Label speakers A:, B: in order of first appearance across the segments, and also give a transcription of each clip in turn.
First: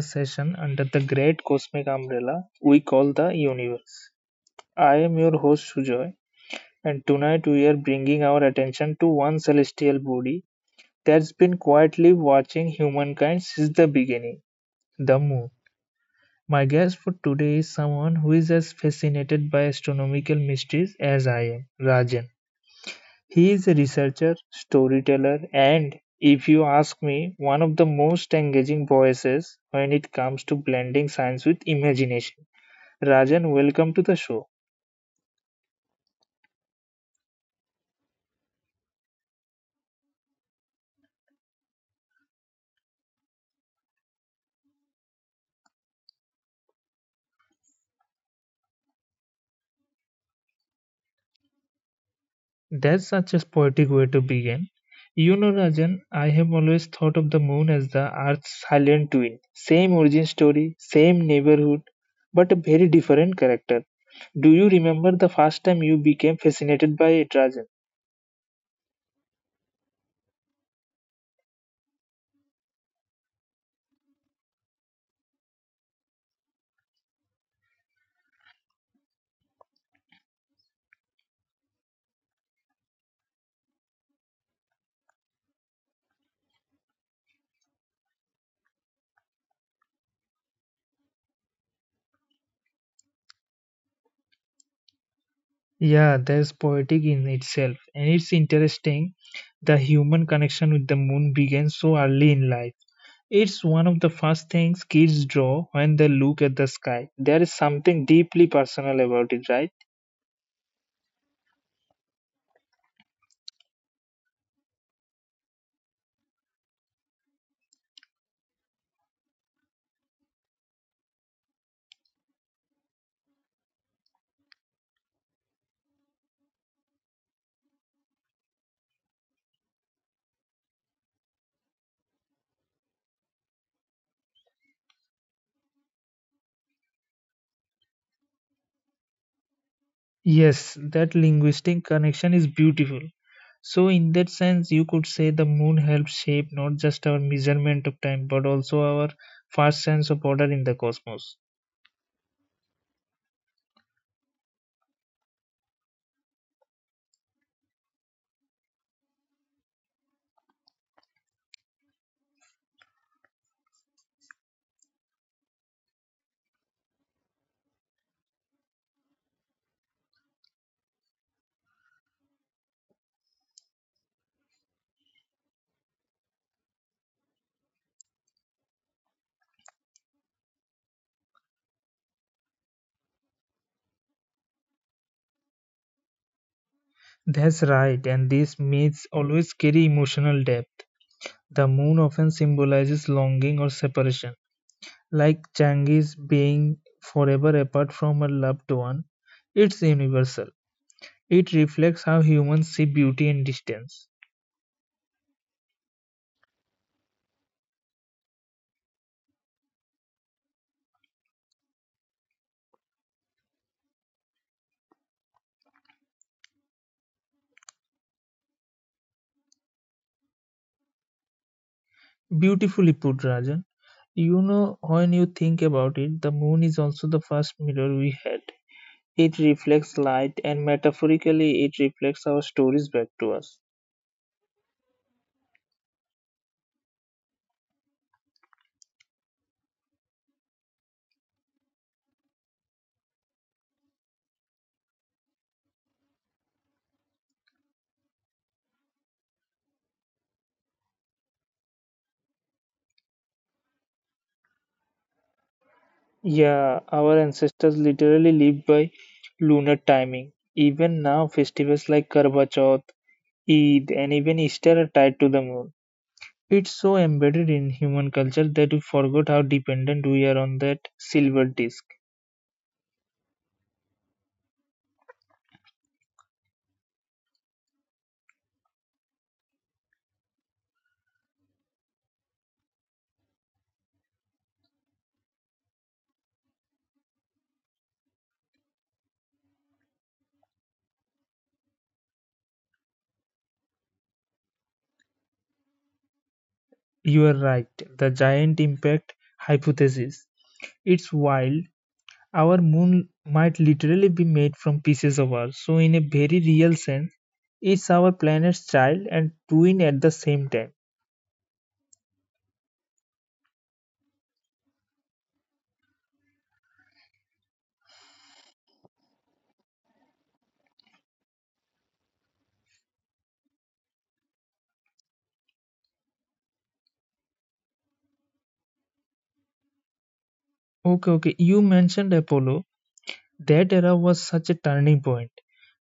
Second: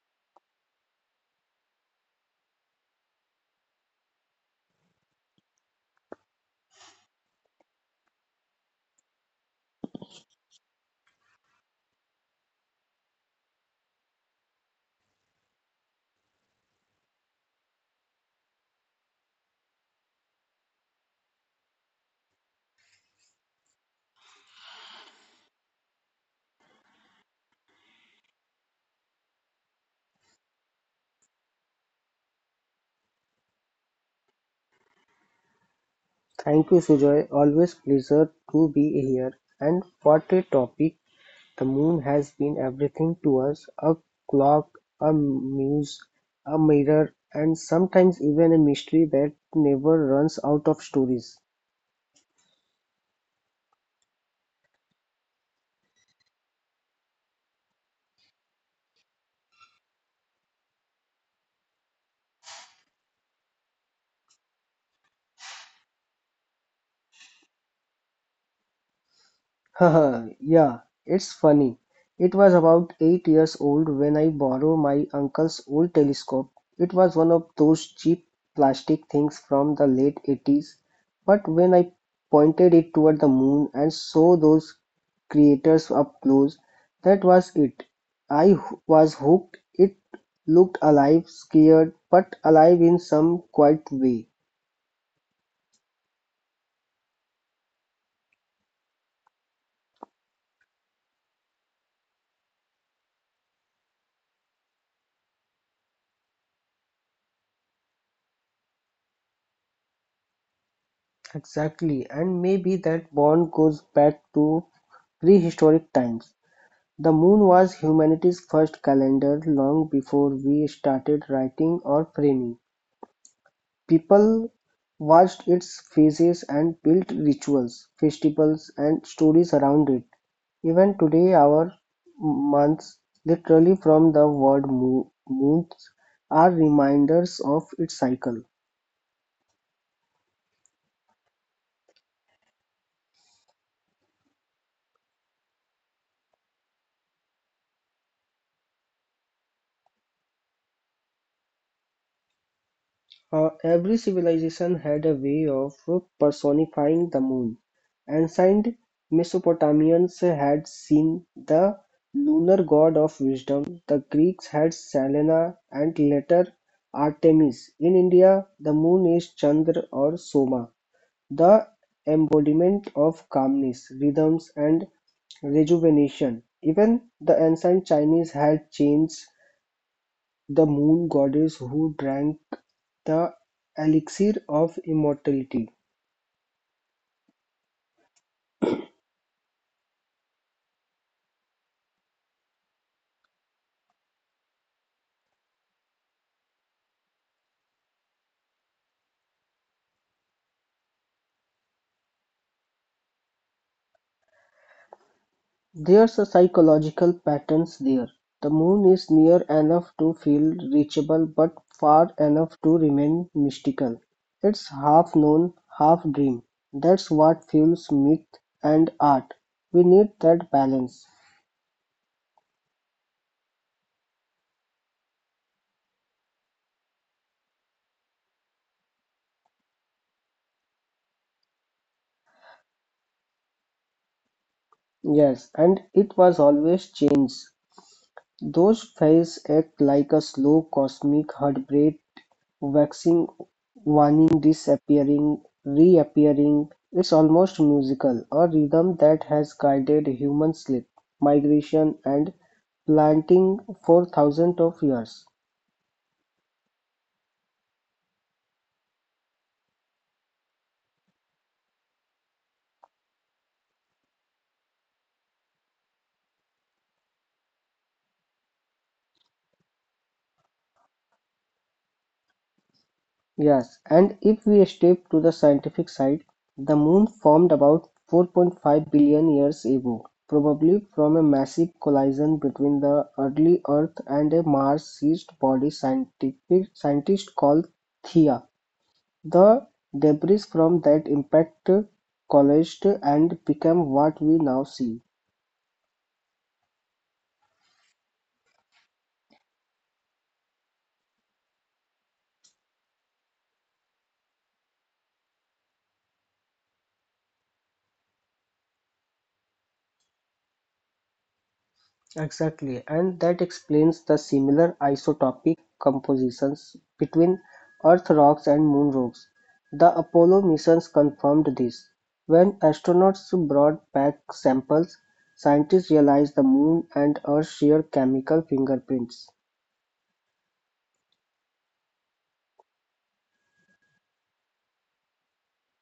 A: session under the great cosmic umbrella we call the universe. I am your host Sujoy, and tonight we are bringing our attention to one celestial body that's been quietly watching humankind since the beginning the moon. My guest for today is someone who is as fascinated by astronomical mysteries as I am, Rajan. He is a researcher, storyteller, and, if you ask me, one of the most engaging voices when it comes to blending science with imagination. Rajan, welcome to the show.
B: Thank you Sujoy, always pleasure to be here. And what a topic. The moon has been everything to us: a clock, a muse, a mirror, and sometimes even a mystery that never runs out of stories.
A: That's such a poetic way to begin. You know, Rajan, I have always thought of the moon as the Earth's silent twin. Same origin story, same neighborhood, but a very different character. Do you remember the first time you became fascinated by it, Rajan?
B: Yeah, it's funny. It was about eight years old when I borrowed my uncle's old telescope. It was one of those cheap plastic things from the late 80s. But when I pointed it toward the moon and saw those creators up close, that was it. I h- was hooked. It looked alive, scared, but alive in some quiet way.
A: Yeah, that's poetic in itself. And it's interesting the human connection with the moon begins so early in life. It's one of the first things kids draw when they look at the sky. There is something deeply personal about it, right?
B: Exactly, and maybe that bond goes back to prehistoric times. The Moon was humanity's first calendar long before we started writing or framing. People watched its phases and built rituals, festivals, and stories around it. Even today, our months, literally from the word moons, are reminders of its cycle.
A: Yes, that linguistic connection is beautiful. So, in that sense, you could say the moon helps shape not just our measurement of time but also our first sense of order in the cosmos.
B: Every civilization had a way of personifying the moon. Ancient Mesopotamians had seen the lunar god of wisdom, the Greeks had Selena, and later Artemis. In India, the moon is Chandra or Soma, the embodiment of calmness, rhythms, and rejuvenation. Even the ancient Chinese had changed the moon goddess who drank the elixir of immortality.
A: That's right, and these myths always carry emotional depth. The moon often symbolizes longing or separation, like Changi's being forever apart from her loved one. It's universal. It reflects how humans see beauty in distance.
B: There's a psychological patterns there. The moon is near enough to feel reachable but far enough to remain mystical. It's half known, half dream. That's what fuels myth and art. We need that balance.
A: Beautifully put, Rajan. You know, when you think about it, the moon is also the first mirror we had. It reflects light, and metaphorically, it reflects our stories back to us.
B: Yes, and it was always change. Those phases act like a slow cosmic heartbeat. Waxing, waning, disappearing, reappearing, it's almost musical, a rhythm that has guided human sleep, migration and planting for thousands of years.
A: Yeah, our ancestors literally lived by lunar timing. Even now, festivals like Karva Chauth Eid, and even Easter are tied to the moon. It's so embedded in human culture that we forgot how dependent we are on that silver disk.
B: Yes, and if we step to the scientific side, the moon formed about 4.5 billion years ago, probably from a massive collision between the early Earth and a Mars-sized body scientists call Theia. The debris from that impact collaged and became what we now see.
A: You are right, the giant impact hypothesis. It's wild. Our moon might literally be made from pieces of Earth. So, in a very real sense, it's our planet's child and twin at the same time.
B: Exactly, and that explains the similar isotopic compositions between Earth rocks and Moon rocks. The Apollo missions confirmed this. When astronauts brought back samples, scientists realized the Moon and Earth share chemical fingerprints.
A: Okay, okay. You mentioned Apollo. That era was such a turning point.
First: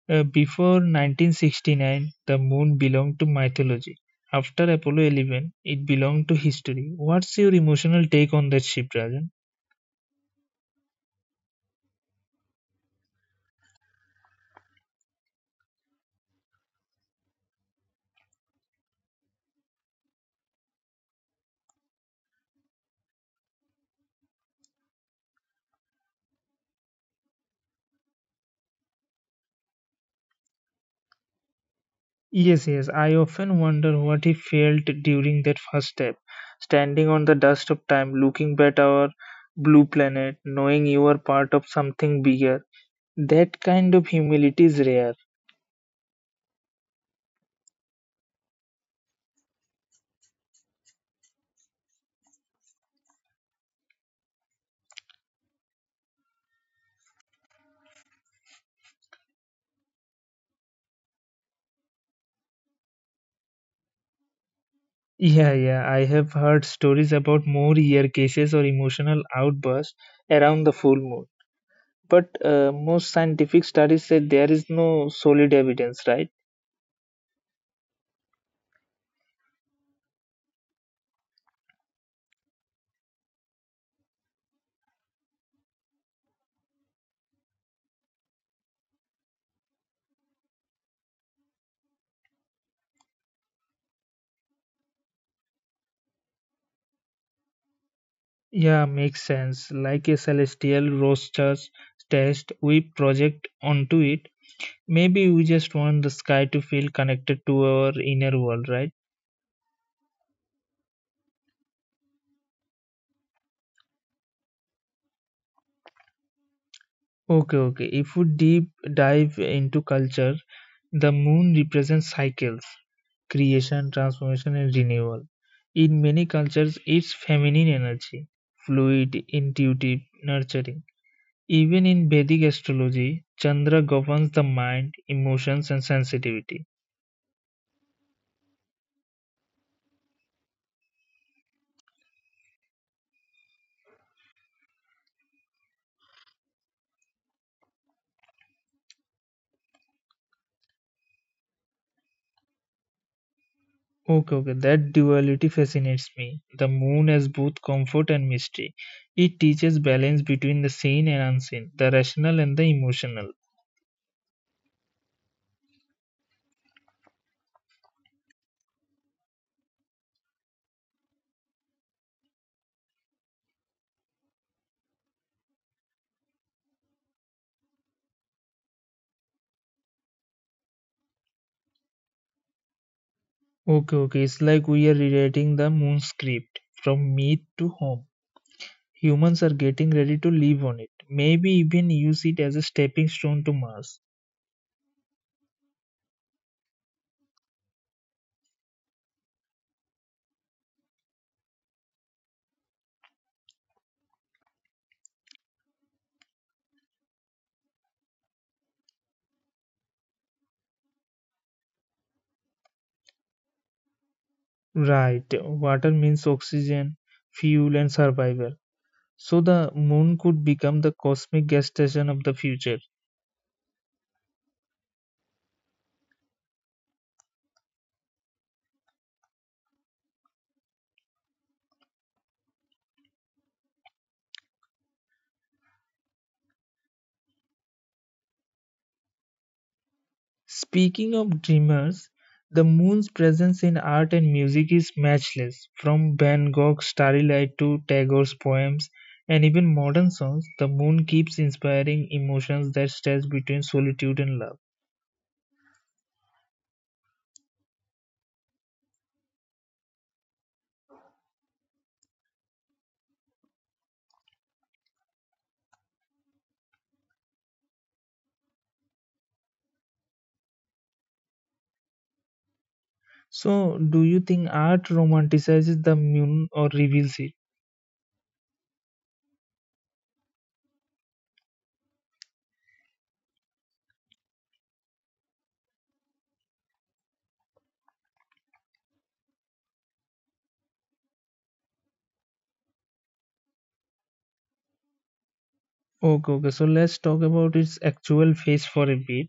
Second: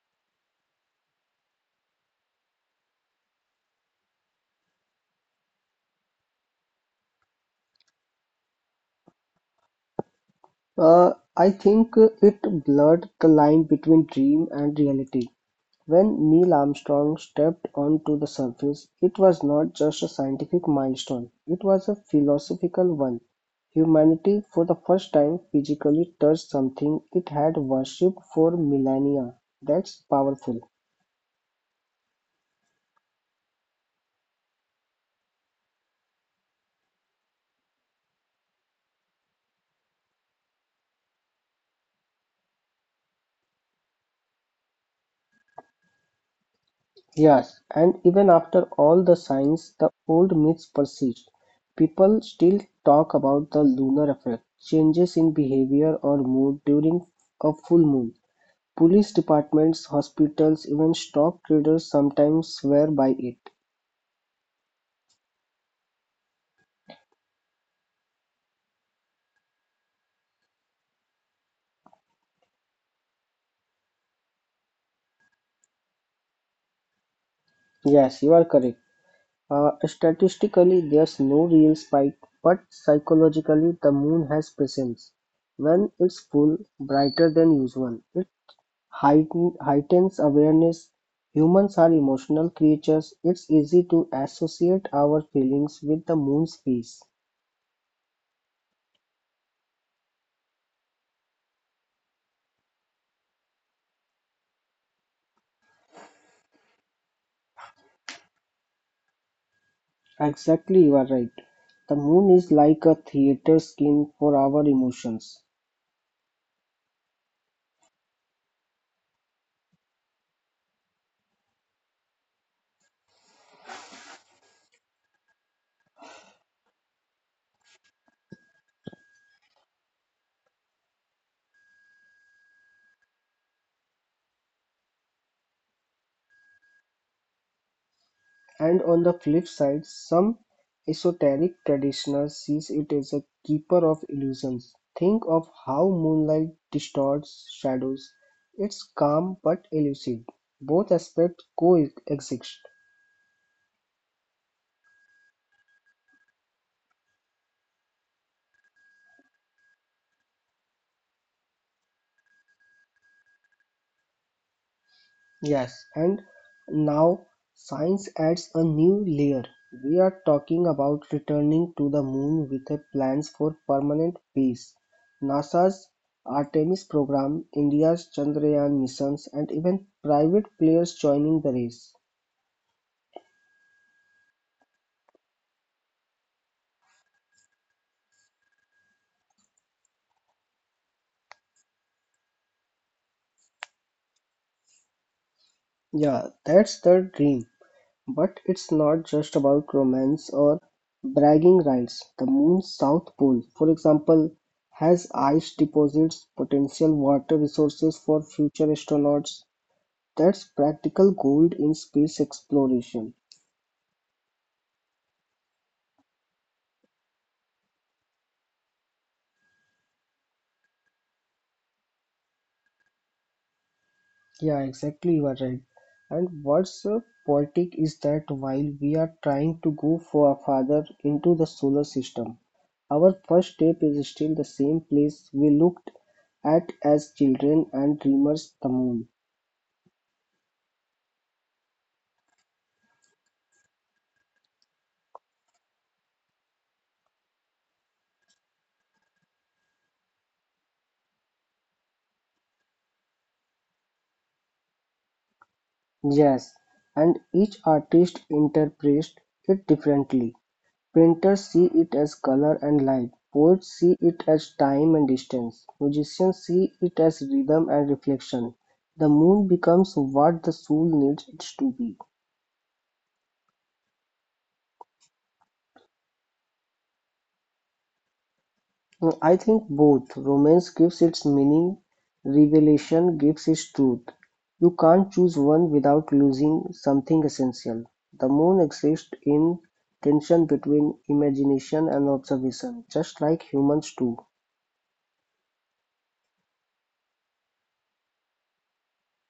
A: Before 1969, the moon belonged to mythology. After Apollo 11, it belonged to history. What's your emotional take on that shift, Rajan?
B: I think it blurred the line between dream and reality. When Neil Armstrong stepped onto the surface, it was not just a scientific milestone, it was a philosophical one. Humanity, for the first time, physically touched something it had worshipped for millennia. That's powerful.
A: Yes, yes. I often wonder what he felt during that first step, standing on the dust of time, looking at our blue planet, knowing you are part of something bigger. That kind of humility is rare.
B: Yes, and even after all the science, the old myths persist. People still talk about the lunar effect, changes in behavior or mood during a full moon. Police departments, hospitals, even stock traders sometimes swear by it.
A: Yeah, yeah, I have heard stories about more ear cases or emotional outbursts around the full moon. But most scientific studies say there is no solid evidence, right?
B: Yes, you are correct. Statistically, there's no real spike, but psychologically, the moon has presence. When it's full, brighter than usual, it heightens awareness. Humans are emotional creatures. It's easy to associate our feelings with the moon's face.
A: Yeah, makes sense. Like a celestial roaster's test, we project onto it. Maybe we just want the sky to feel connected to our inner world, right?
B: Exactly, you are right. The moon is like a theater skin for our emotions.
A: Okay, okay. If we deep dive into culture, the moon represents cycles. Creation, transformation, and renewal. In many cultures, it's feminine energy, fluid, intuitive, nurturing. Even in Vedic astrology, Chandra governs the mind, emotions, and sensitivity.
B: And on the flip side, some esoteric traditioners sees it as a keeper of illusions. Think of how moonlight distorts shadows. It's calm but elusive. Both aspects coexist.
A: Okay, okay, that duality fascinates me. The moon has both comfort and mystery. It teaches balance between the seen and unseen, the rational and the emotional.
B: Yes, and now science adds a new layer. We are talking about returning to the moon with a plans for permanent peace. NASA's Artemis program, India's Chandrayaan missions, and even private players joining the race.
A: Okay, okay, it's like we are rewriting the moon script from myth to home. Humans are getting ready to live on it, maybe even use it as a stepping stone to Mars.
B: Yeah, that's the dream. But it's not just about romance or bragging rights. The moon's south pole, for example, has ice deposits, potential water resources for future astronauts. That's practical gold in space exploration.
A: Right, water means oxygen, fuel, and survival. So the moon could become the cosmic gas station of the future.
B: Yeah, exactly, you are right. And what's poetic is that while we are trying to go for farther into the solar system, our first step is still the same place we looked at as children and dreamers, the moon.
A: Speaking of dreamers, the moon's presence in art and music is matchless. From Van Gogh's Starry Night to Tagore's poems and even modern songs, the moon keeps inspiring emotions that stretch between solitude and love.
B: Yes, and each artist interprets it differently. Painters see it as color and light, poets see it as time and distance, musicians see it as rhythm and reflection. The moon becomes what the soul needs it to be.
A: So, do you think art romanticizes the moon or reveals it?
B: Mm, I think both. Romance gives its meaning, revelation gives its truth. You can't choose one without losing something essential. The moon exists in tension between imagination and observation, just like humans do.
A: Okay, okay. So let's talk about its actual face for a bit.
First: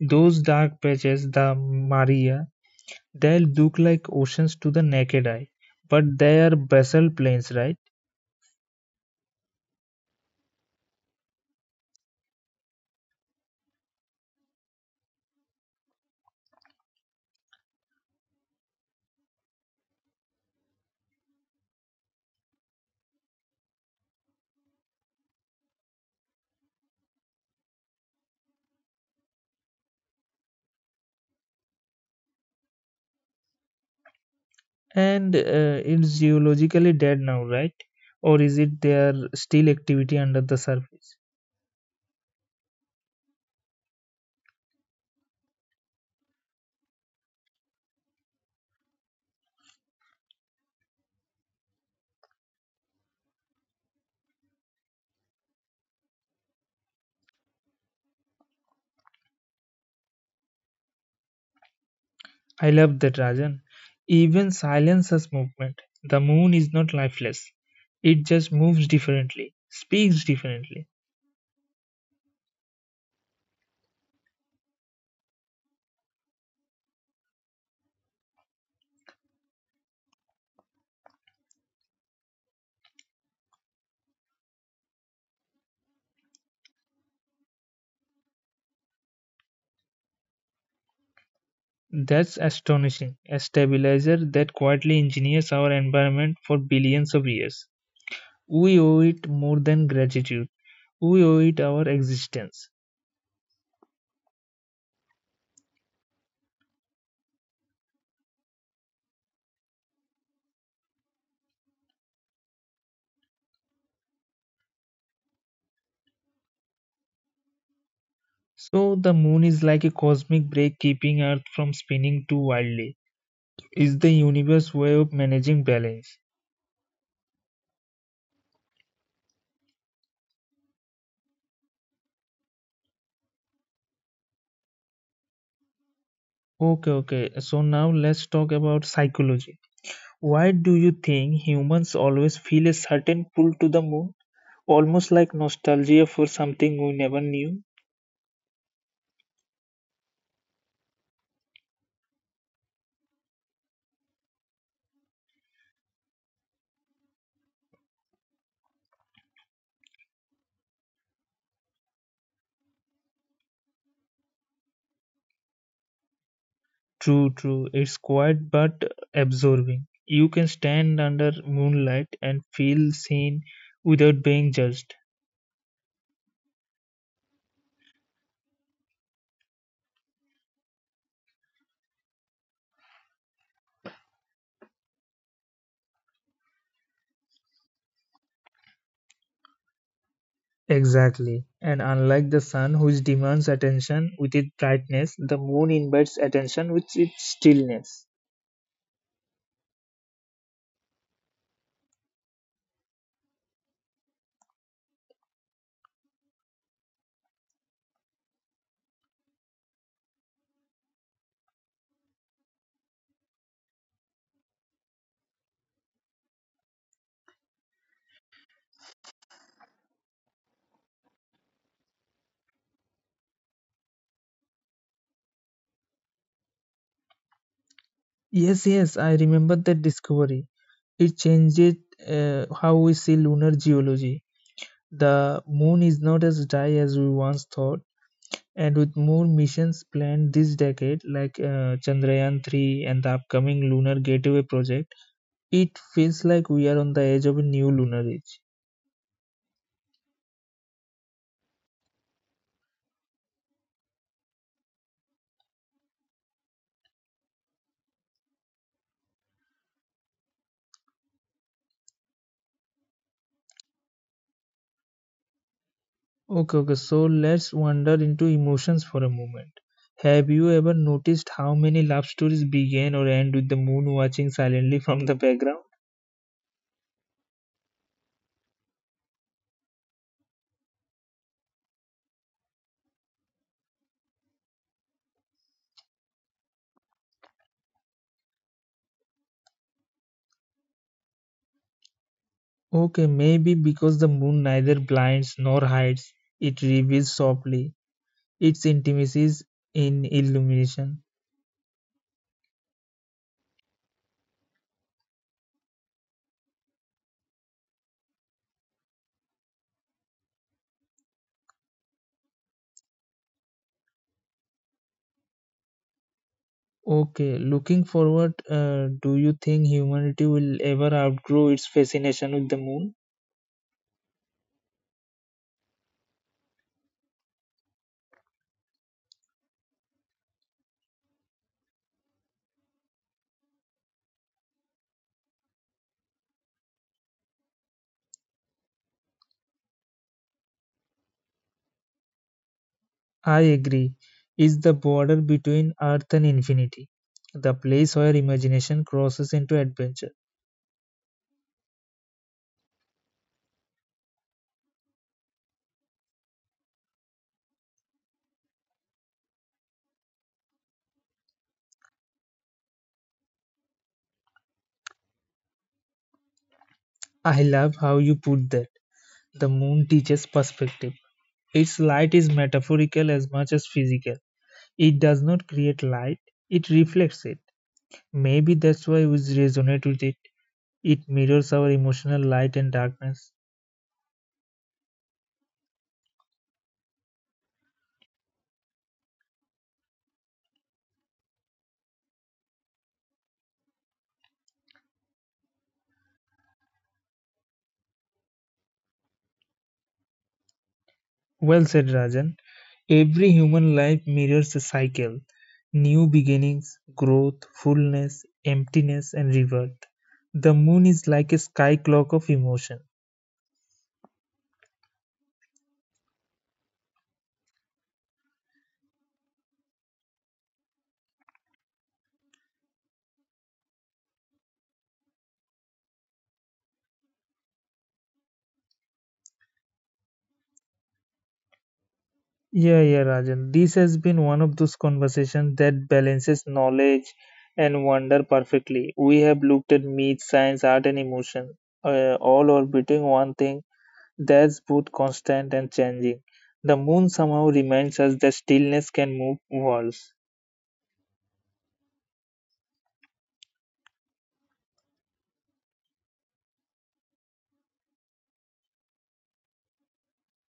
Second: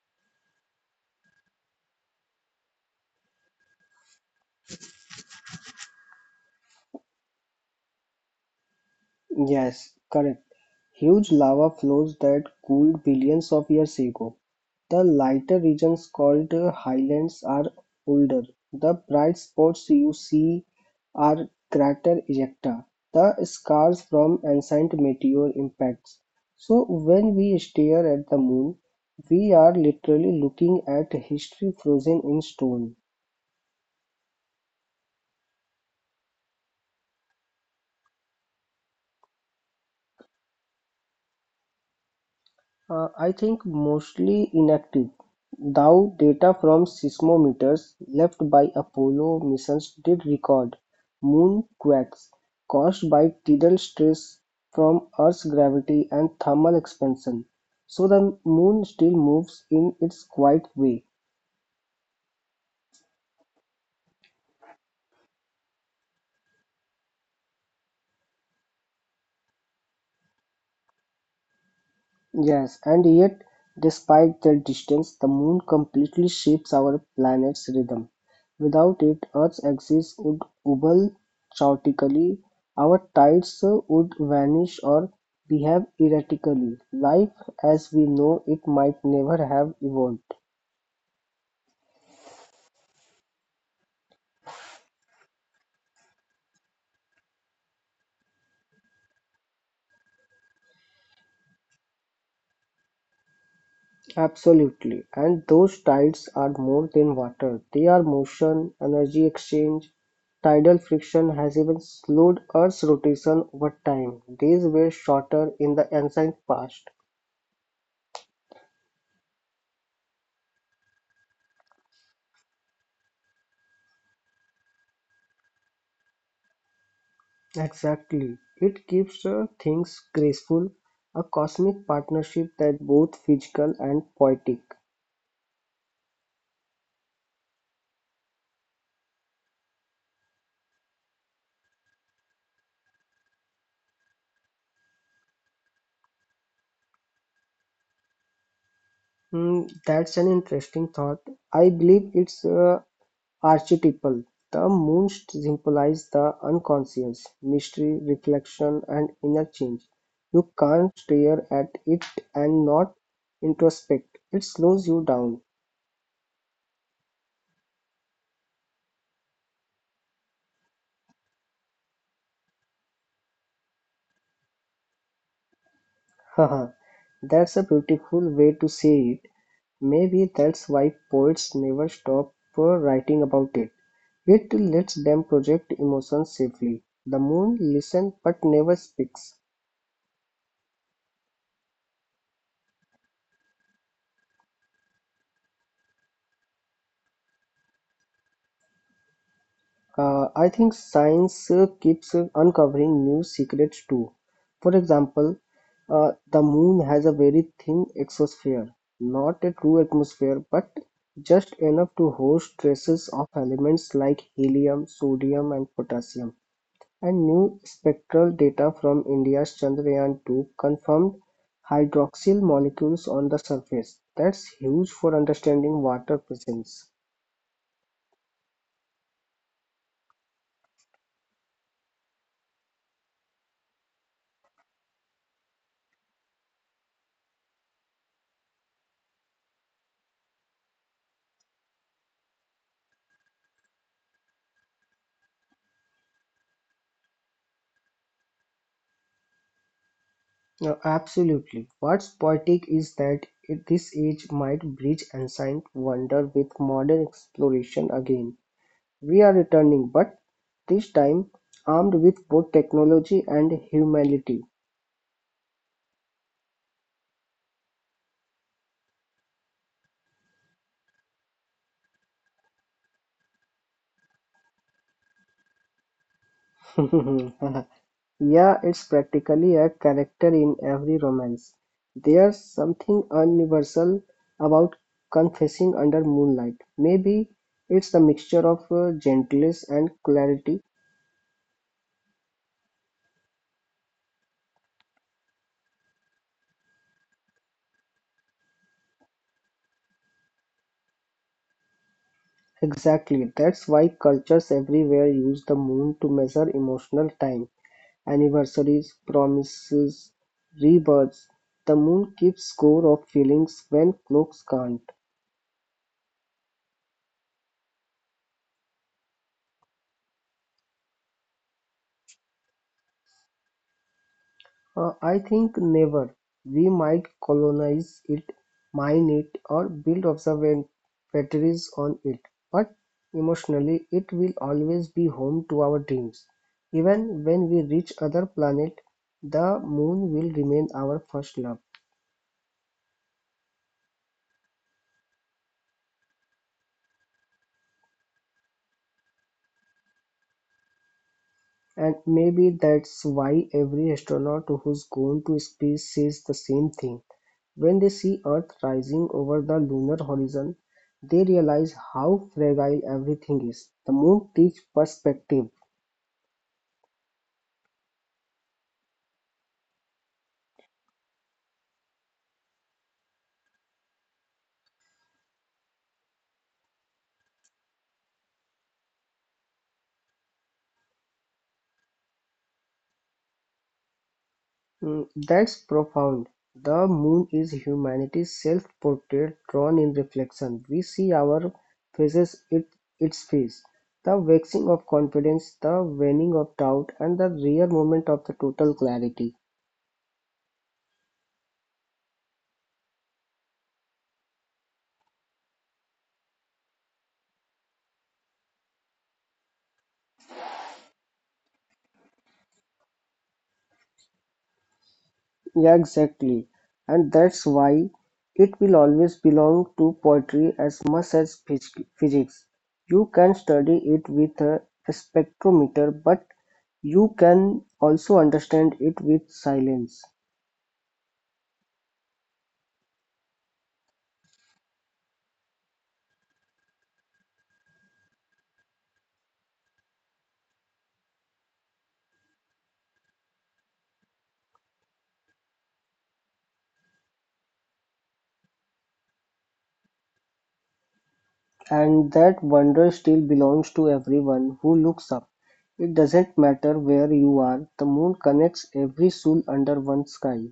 A: Those dark patches, the Maria, they look like oceans to the naked eye, but they are basalt plains, right?
B: Yes, correct. Huge lava flows that cooled billions of years ago. The lighter regions called highlands are older. The bright spots you see are crater ejecta, the scars from ancient meteor impacts. So when we stare at the moon, we are literally looking at history frozen in stone.
A: And it's geologically dead now, right? Or is it there still activity under the surface?
B: I think mostly inactive, though data from seismometers left by Apollo missions did record moon quakes caused by tidal stress from Earth's gravity and thermal expansion. So the moon still moves in its quiet way.
A: I love that, Rajan. Even silence has movement. The moon is not lifeless. It just moves differently, speaks differently.
B: Yes, and yet, despite their distance, the moon completely shapes our planet's rhythm. Without it, Earth's axis would wobble chaotically, our tides would vanish or behave erratically. Life as we know it might never have evolved.
A: That's astonishing. A stabilizer that quietly engineers our environment for billions of years. We owe it more than gratitude. We owe it our existence.
B: Absolutely. And those tides are more than water. They are motion, energy exchange. Tidal friction has even slowed Earth's rotation over time. Days were shorter in the ancient past.
A: So the moon is like a cosmic brake keeping Earth from spinning too wildly. It's the universe way of managing balance.
B: Exactly. It keeps things graceful, a cosmic partnership that both physical and poetic.
A: Okay, okay. So now let's talk about psychology. Why do you think humans always feel a certain pull to the moon? Almost like nostalgia for something we never knew?
B: Hmm, that's an interesting thought. I believe it's archetypal, the moon symbolizes the unconscious, mystery, reflection, and inner change. You can't stare at it and not introspect. It slows you down.
A: True, true. It's quiet but absorbing. You can stand under moonlight and feel seen without being judged.
B: Haha, that's a beautiful way to say it. Maybe that's why poets never stop writing about it. It lets them project emotions safely. The moon listens but never speaks.
A: Exactly. And unlike the sun, which demands attention with its brightness, the moon invites attention with its stillness.
B: I think science keeps uncovering new secrets too. For example, the moon has a very thin exosphere, not a true atmosphere, but just enough to host traces of elements like helium, sodium, and potassium. And new spectral data from India's Chandrayaan 2 confirmed hydroxyl molecules on the surface. That's huge for understanding water presence.
A: Yes, yes, I remember that discovery. It changed how we see lunar geology. The moon is not as dry as we once thought, and with more missions planned this decade, like Chandrayaan 3 and the upcoming Lunar Gateway project, it feels like we are on the edge of a new lunar age.
B: No, absolutely. What's poetic is that this age might bridge ancient wonder with modern exploration again. We are returning, but this time armed with both technology and humanity.
A: Okay, okay, so let's wander into emotions for a moment. Have you ever noticed how many love stories begin or end with the moon watching silently from the background?
B: Yeah, it's practically a character in every romance. There's something universal about confessing under moonlight. Maybe it's the mixture of gentleness and clarity.
A: Okay, maybe because the moon neither blinds nor hides, it reveals softly its intimacies in illumination.
B: Exactly, that's why cultures everywhere use the moon to measure emotional time, anniversaries, promises, rebirths. The moon keeps score of feelings when clocks can't.
A: Okay, looking forward, do you think humanity will ever outgrow its fascination with the moon?
B: I think never. We might colonize it, mine it, or build observatories on it, but emotionally it will always be home to our dreams. Even when we reach other planet, the moon will remain our first love.
A: I agree. It's the border between Earth and infinity, the place where imagination crosses into adventure.
B: And maybe that's why every astronaut who's gone to space says the same thing. When they see Earth rising over the lunar horizon, they realize how fragile everything is. The moon teaches perspective.
A: I love how you put that. The moon teaches perspective. Its light is metaphorical as much as physical. It does not create light, it reflects it. Maybe that's why we resonate with it. It mirrors our emotional light and darkness.
B: Mm, that's profound. The moon is humanity's self portrait drawn in reflection. We see our faces, it, its face, the waxing of confidence, the waning of doubt, and the rare moment of the total clarity.
A: Well said, Rajan. Every human life mirrors a cycle, new beginnings, growth, fullness, emptiness, and rebirth. The moon is like a sky clock of emotion.
B: Yeah, exactly. And that's why it will always belong to poetry as much as physics. You can study it with a spectrometer, but you can also understand it with silence.
A: Yeah, yeah, Rajan. This has been one of those conversations that balances knowledge and wonder perfectly. We have looked at myth, science, art, and emotion, all orbiting one thing. That's both constant and changing. The moon somehow reminds us that stillness can move walls.
B: And that wonder still belongs to everyone who looks up. It doesn't matter where you are, the moon connects every soul under one sky.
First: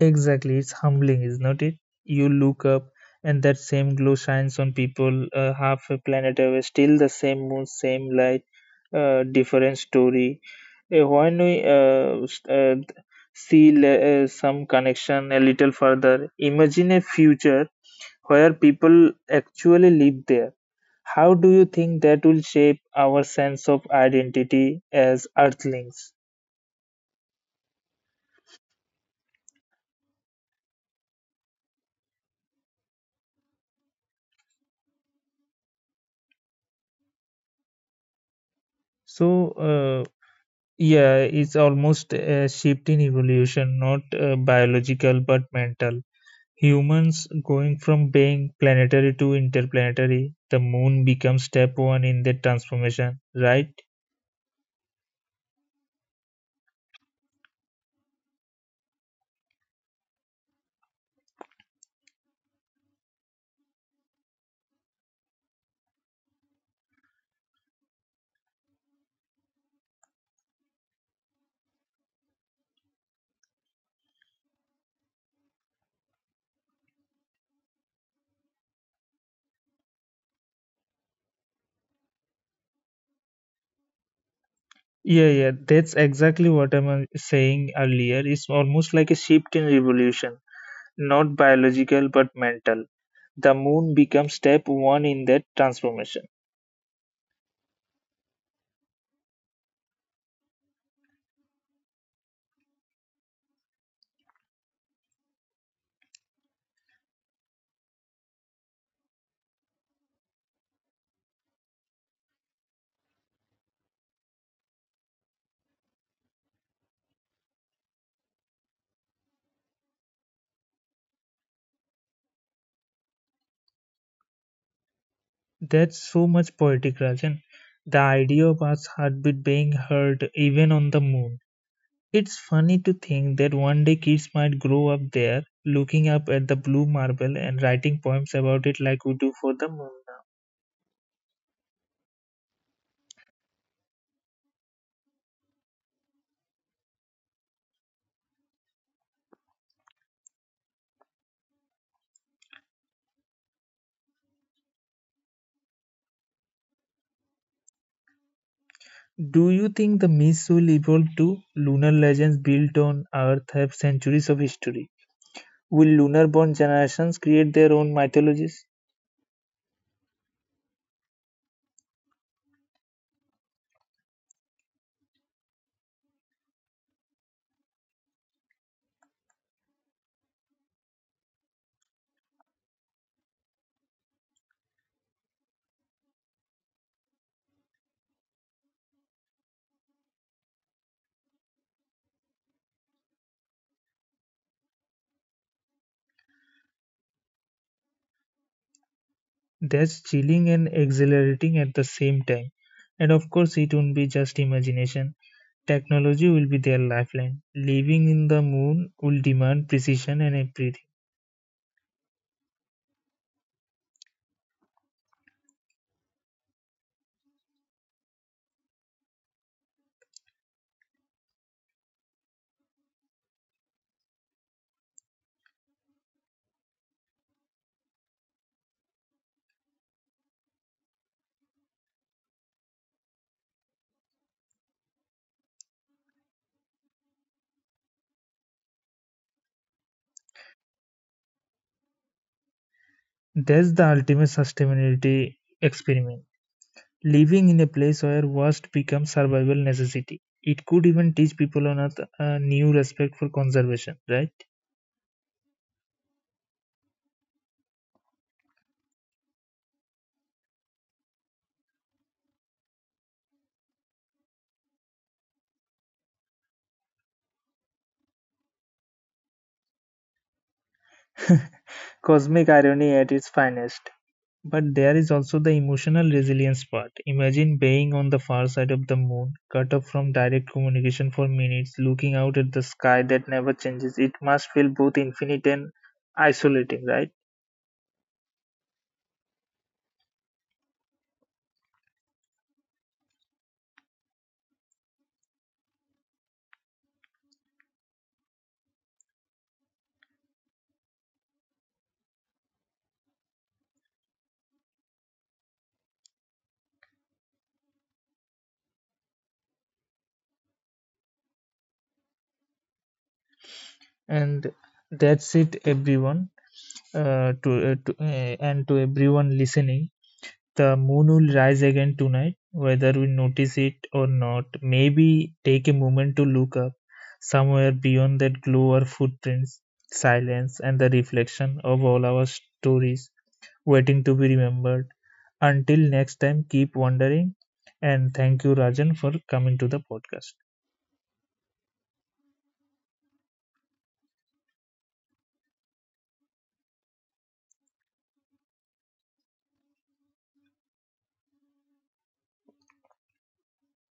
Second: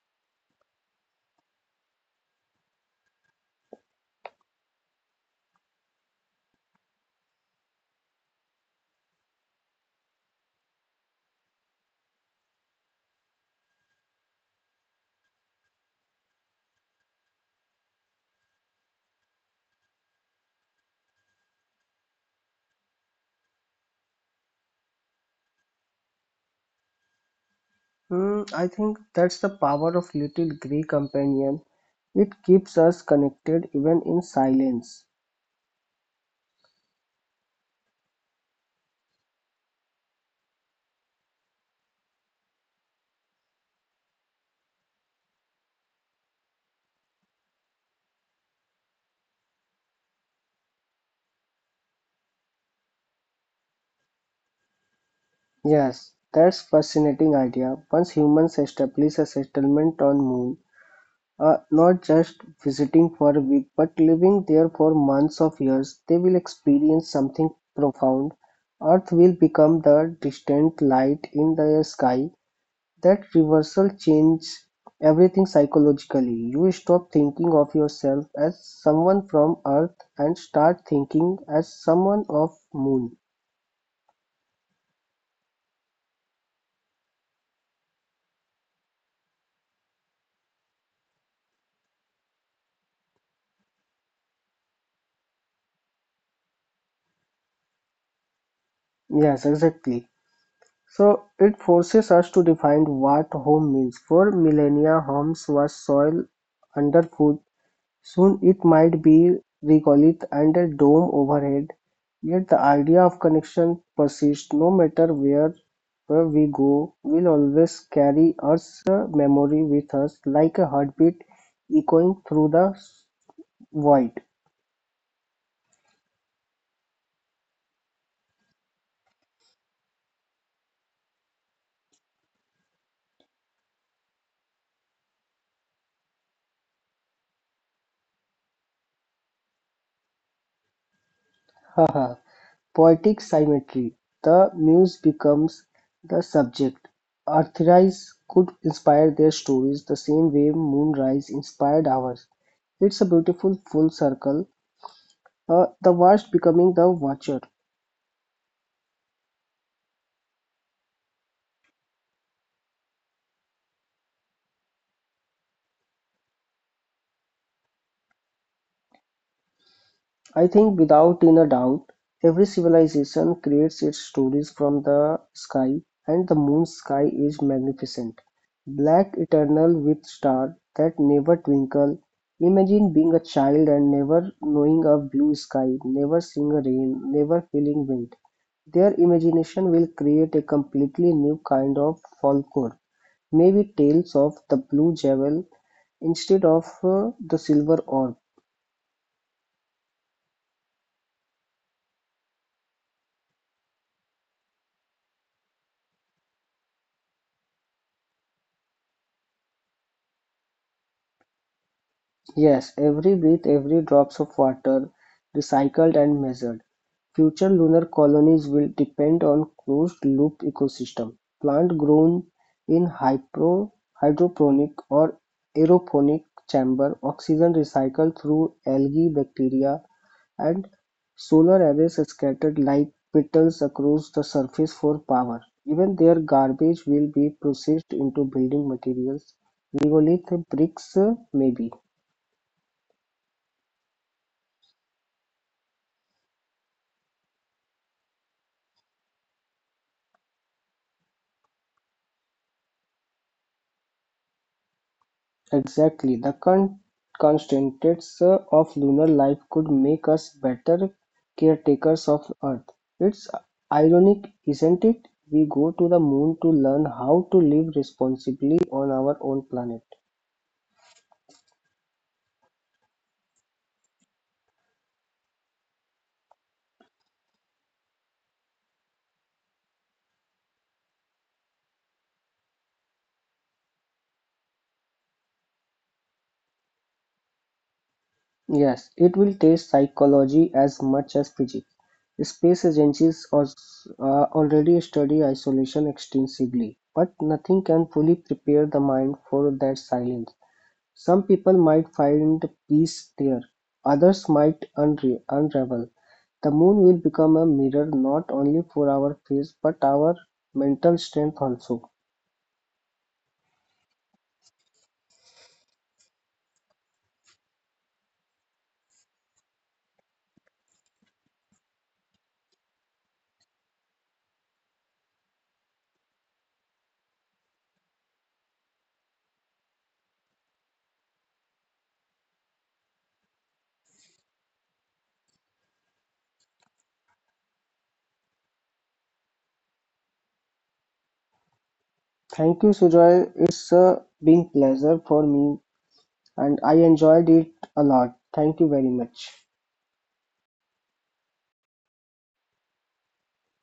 A: Exactly, it's humbling, isn't it? You look up, and that same glow shines on people, half a planet away. Still the same moon, same light, different story. When we see some connection a little further, imagine a future where people actually live there. How do you think that will shape our sense of identity as Earthlings?
B: Hmm, I think that's the power of Little Grey Companion. It keeps us connected even in silence.
A: So, yeah, it's almost a shift in evolution, not biological but mental. Humans going from being planetary to interplanetary, the moon becomes step one in the transformation, right?
B: Yes, that's fascinating idea. Once humans establish a settlement on Moon, not just visiting for a week but living there for months of years, they will experience something profound. Earth will become the distant light in the sky. That reversal changes everything psychologically. You stop thinking of yourself as someone from Earth and start thinking as someone of Moon.
A: Yeah, yeah, that's exactly what I'm saying earlier. It's almost like a shift in evolution, not biological but mental. The moon becomes step one in that transformation.
B: Yes, exactly. So it forces us to define what home means. For millennia, homes was soil under foot. Soon it might be regolith and a dome overhead, yet the idea of connection persists no matter where we go, we'll always carry Earth's memory with us like a heartbeat echoing through the void.
A: That's so much poetic, Rajan. The idea of our heartbeat being heard even on the moon. It's funny to think that one day kids might grow up there, looking up at the blue marble and writing poems about it like we do for the moon now.
B: Haha. Poetic symmetry. The muse becomes the subject. Earthrise could inspire their stories the same way moonrise inspired ours. It's a beautiful full circle. The watched becoming the watcher.
A: Do you think the myths will evolve too? Lunar legends built on Earth have centuries of history. Will lunar born generations create their own mythologies?
B: I think, without in a doubt, every civilization creates its stories from the sky, and the moon's sky is magnificent, black, eternal, with stars that never twinkle. Imagine being a child and never knowing a blue sky, never seeing a rain, never feeling wind. Their imagination will create a completely new kind of folklore, maybe tales of the blue jewel instead of the silver orb.
A: That's chilling and exhilarating at the same time. And of course, it won't be just imagination. Technology will be their lifeline. Living in the moon will demand precision and everything.
B: Yes, every breath, every drops of water, recycled and measured. Future lunar colonies will depend on closed-loop ecosystem. Plant grown in hydroponic or aeroponic chamber, oxygen recycled through algae, bacteria, and solar arrays scattered like petals across the surface for power. Even their garbage will be processed into building materials, regolith bricks, maybe.
A: That's the ultimate sustainability experiment. Living in a place where waste becomes survival necessity. It could even teach people on Earth a new respect for conservation, right?
B: Exactly, the constraints of lunar life could make us better caretakers of Earth. It's ironic, isn't it? We go to the moon to learn how to live responsibly on our own planet.
A: Cosmic irony at its finest. But there is also the emotional resilience part. Imagine being on the far side of the moon, cut off from direct communication for minutes, looking out at the sky that never changes. It must feel both infinite and isolating, right?
B: Yes, it will test psychology as much as physics. Space agencies are already study isolation extensively, but nothing can fully prepare the mind for that silence. Some people might find peace there, others might unravel. The moon will become a mirror not only for our face but our mental strength also.
A: And that's it, everyone. To and to everyone listening. The moon will rise again tonight, whether we notice it or not. Maybe take a moment to look up. Somewhere beyond that glow are footprints, silence, and the reflection of all our stories waiting to be remembered. Until next time, keep wondering. And thank you, Rajan, for coming to the podcast.
B: Thank you, Sujoy. It's a big pleasure for me and I enjoyed it a lot. Thank you very much.